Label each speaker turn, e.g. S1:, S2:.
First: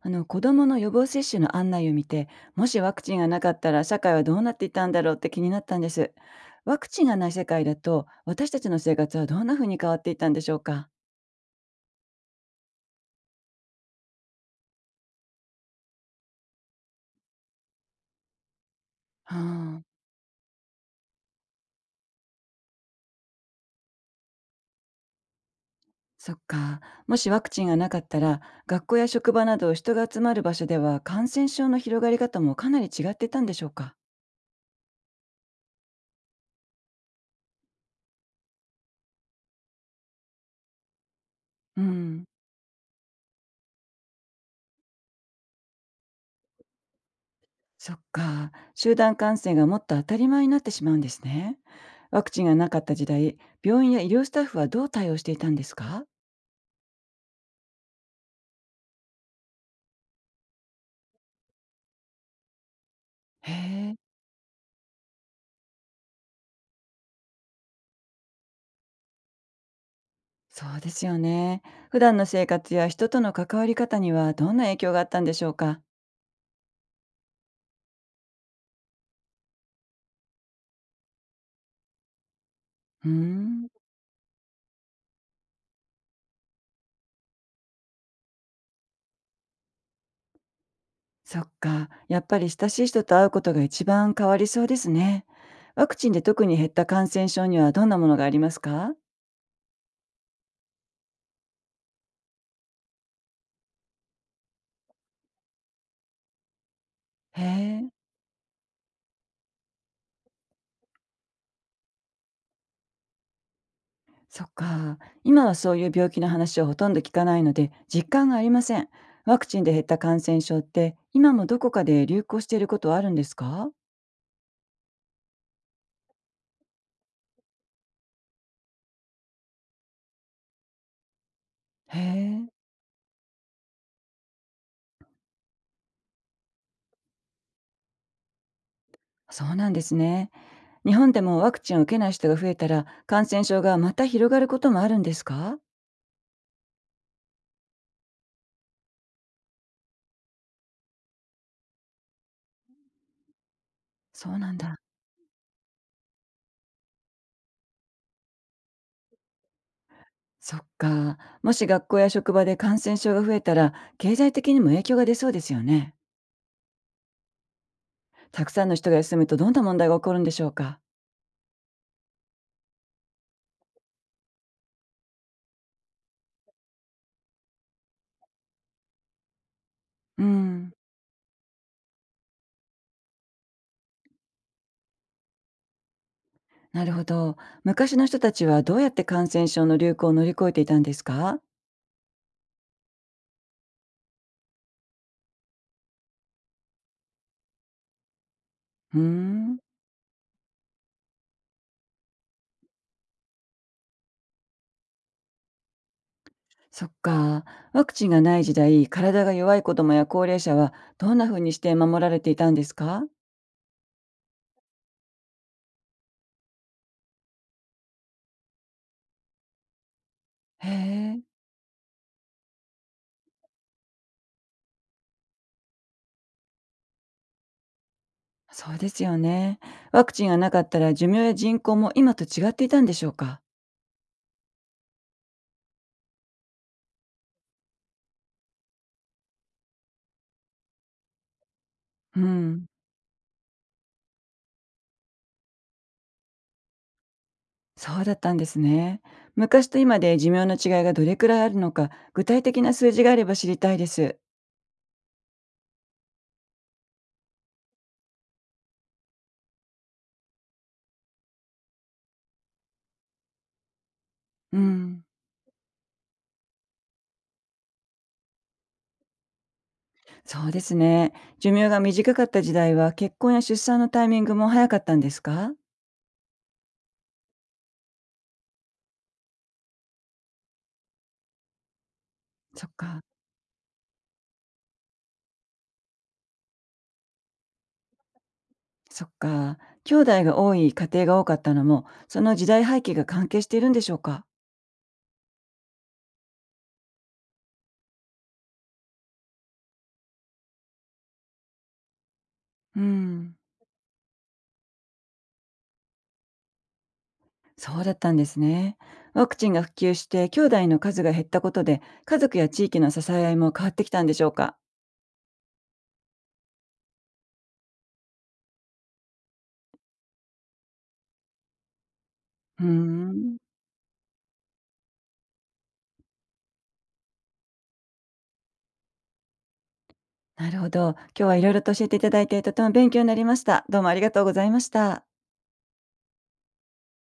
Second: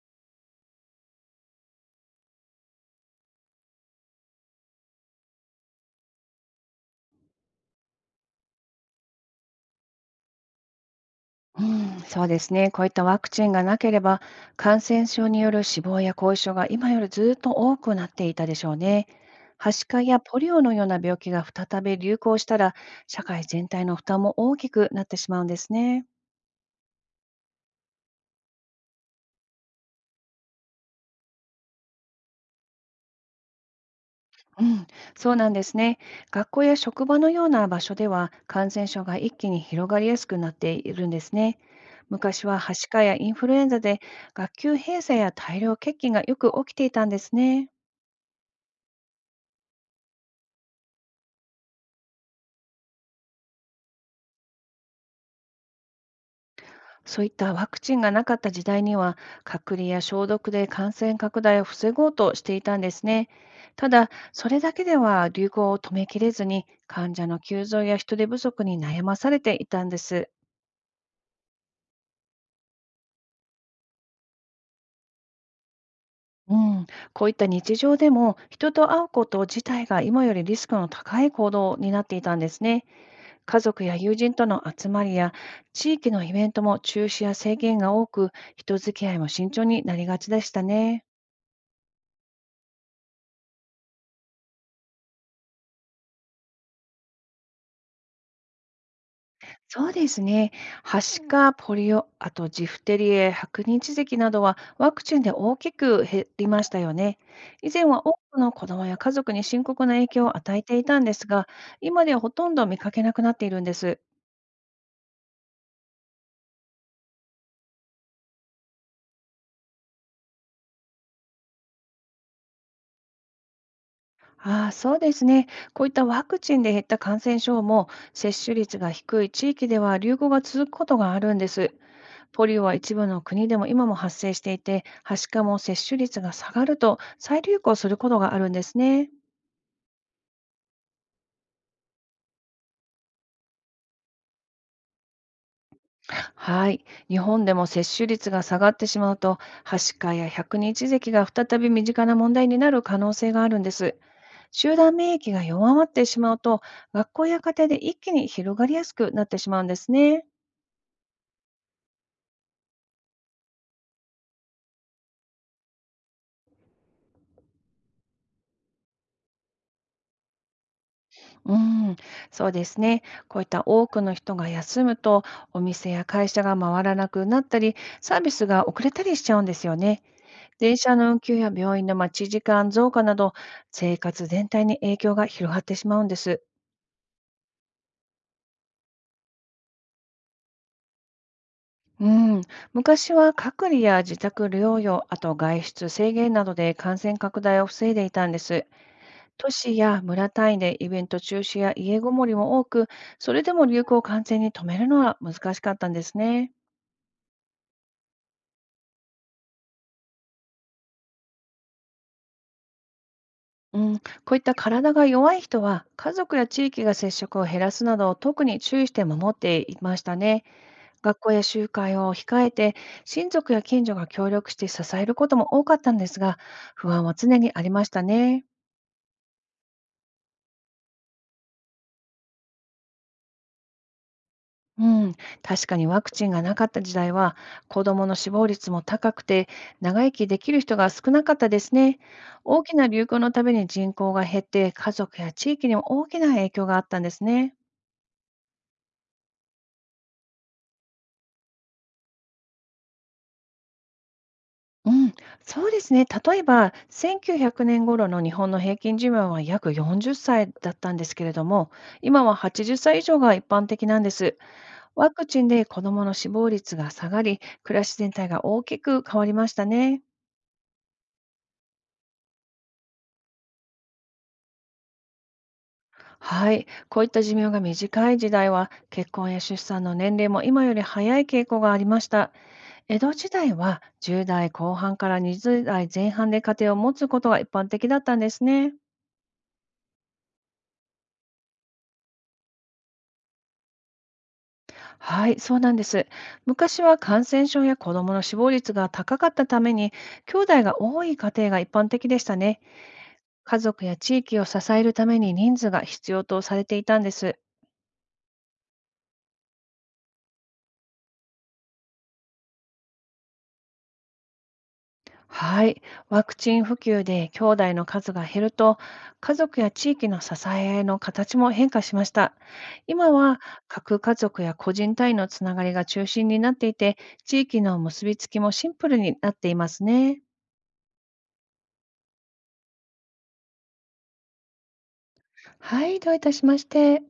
S1: 子どもの予防接種の案内を見て、もしワクチンがなかったら社会はどうなっていたんだろうって気になったんです。ワクチンがない世界だと、私たちの生活はどんな風に変わっていたんでしょうか？
S2: うん、そうですね。こういったワクチンがなければ、感染症による死亡や後遺症が今よりずっと多くなっていたでしょうね。
S1: は
S2: はし
S1: あ。
S2: かやポリオのような病気が再び流行したら、社会全体の負担も大きくなってしまうんですね。
S1: そっか。もしワクチンがなかったら、学校や職場など人が集まる場所では、感染症の広がり方もかなり違っていたんでしょうか？
S2: うん、そうなんですね。学校や職場のような場所では、感染症が一気に広がりやすくなっているんですね。
S1: うん。
S2: 昔ははしかやインフルエンザで学級閉鎖や大量欠勤がよく起きていたんですね。
S1: そっか、集団感染がもっと当たり前になってしまうんですね。ワクチンがなかった時代、病院や医療スタッフはどう対応していたんですか？
S2: そういったワクチンがなかった時代には、隔離や消毒で感染拡大を防ごうとしていたんですね。
S1: へ
S2: た
S1: え。
S2: だ、それだけでは流行を止めきれずに、患者の急増や人手不足に悩まされていたんです。
S1: そうですよね。普段の生活や人との関わり方にはどんな影響があったんでしょうか？
S2: うん、こういった日常でも人と会うこと自体が今よりリスクの高い行動になっていたんですね。
S1: うー
S2: 家
S1: ん、
S2: 族や友人との集まりや地域のイベントも中止や制限が多く、人付き合いも慎重になりがちでしたね。
S1: そっか。やっぱり親しい人と会うことが一番変わりそうですね。ワクチンで特に減った感染症にはどんなものがありますか？
S2: そうですね。はしか、ポリオ、あとジフテリエ、白日咳などはワクチンで大きく減りましたよね。
S1: へ
S2: 以前
S1: え、
S2: は多くの子どもや家族に深刻な影響を与えていたんですが、今ではほとんど見かけなくなっているんです。
S1: そっか。今はそういう病気の話をほとんど聞かないので、実感がありません。ワクチンで減った感染症って、今もどこかで流行していることはあるんですか？
S2: ああ、そうですね。こういったワクチンで減った感染症も、接種率が低い地域では流行が続くことがあるんです。
S1: へ
S2: ポ
S1: え、
S2: リオは一部の国でも今も発生していて、はしかも接種率が下がると再流行することがあるんですね。
S1: そうなんですね。日本でもワクチンを受けない人が増えたら、感染症がまた広がることもあるんですか？
S2: はい。日本でも接種率が下がってしまうと、はしかや百日咳が再び身近な問題になる可能性があるんです。
S1: そうなん
S2: 集
S1: だ。
S2: 団免疫が弱まってしまうと、学校や家庭で一気に広がりやすくなってしまうんですね。
S1: そっか。もし学校や職場で感染症が増えたら、経済的にも影響が出そうですよね。たくさんの人が休むと、どんな問題が起こるんでしょうか？
S2: うん、そうですね。こういった多くの人が休むと、お店や会社が回らなくなったり、サービスが遅れたりしちゃうんですよね。
S1: うん。
S2: 電車の運休や病院の待ち時間増加など、生活全体に影響が広がってしまうんです。
S1: なるほど。昔の人たちはどうやって感染症の流行を乗り越えていたんですか？
S2: うん、昔は隔離や自宅療養、あと外出制限などで感染拡大を防いでいたんです。
S1: うー
S2: 都
S1: ん。
S2: 市や村単位でイベント中止や家ごもりも多く、それでも流行を完全に止めるのは難しかったんですね。
S1: そっか。ワクチンがない時代、体が弱い子どもや高齢者はどんな風にして守られていたんですか？
S2: うん、こういった体が弱い人は、家族や地域が接触を減らすなど、特に注意して守っていましたね。
S1: へ
S2: 学
S1: え。
S2: 校や集会を控えて、親族や近所が協力して支えることも多かったんですが、不安は常にありましたね。
S1: そうですよね。ワクチンがなかったら、寿命や人口も今と違っていたんでしょうか？
S2: うん、確かにワクチンがなかった時代は子どもの死亡率も高くて長生きできる人が少なかったですね。
S1: う
S2: 大
S1: ん、
S2: きな流行のために人口が減って家族や地域にも大きな影響があったんですね。
S1: そうだったんですね。昔と今で寿命の違いがどれくらいあるのか、具体的な数字があれば知りたいです。
S2: うん、そうですね。例えば1900年頃の日本の平均寿命は約40歳だったんですけれども、今は80歳以上が一般的なんです。
S1: うん、
S2: ワクチンで子どもの死亡率が下がり、暮らし全体が大きく変わりましたね。
S1: そうですね。寿命が短かった時代は、結婚や出産のタイミングも早かったんですか？
S2: はい、こういった寿命が短い時代は結婚や出産の年齢も今より早い傾向がありました。
S1: そっ
S2: 江
S1: か、
S2: 戸時代は10代後半から20代前半で家庭を持つことが一般的だったんですね。
S1: そっか。兄弟が多い家庭が多かったのも、その時代背景が関係しているんでしょうか？
S2: はい、そうなんです。昔は感染症や子どもの死亡率が高かったために、兄弟が多い家庭が一般的でしたね。
S1: うん。
S2: 家族や地域を支えるために人数が必要とされていたんです。
S1: そうだったんですね。ワクチンが普及して兄弟の数が減ったことで、家族や地域の支え合いも変わってきたんでしょうか？
S2: はい。ワクチン普及で兄弟の数が減ると、家族や地域の支えの形も変化しました。
S1: うー
S2: 今
S1: ん、
S2: は、核家族や個人単位のつながりが中心になっていて、地域の結びつきもシンプルになっていますね。
S1: なるほど。今日はいろいろと教えていただいて、とても勉強になりました。どうもありがとうございました。
S2: はい、どういたしまして。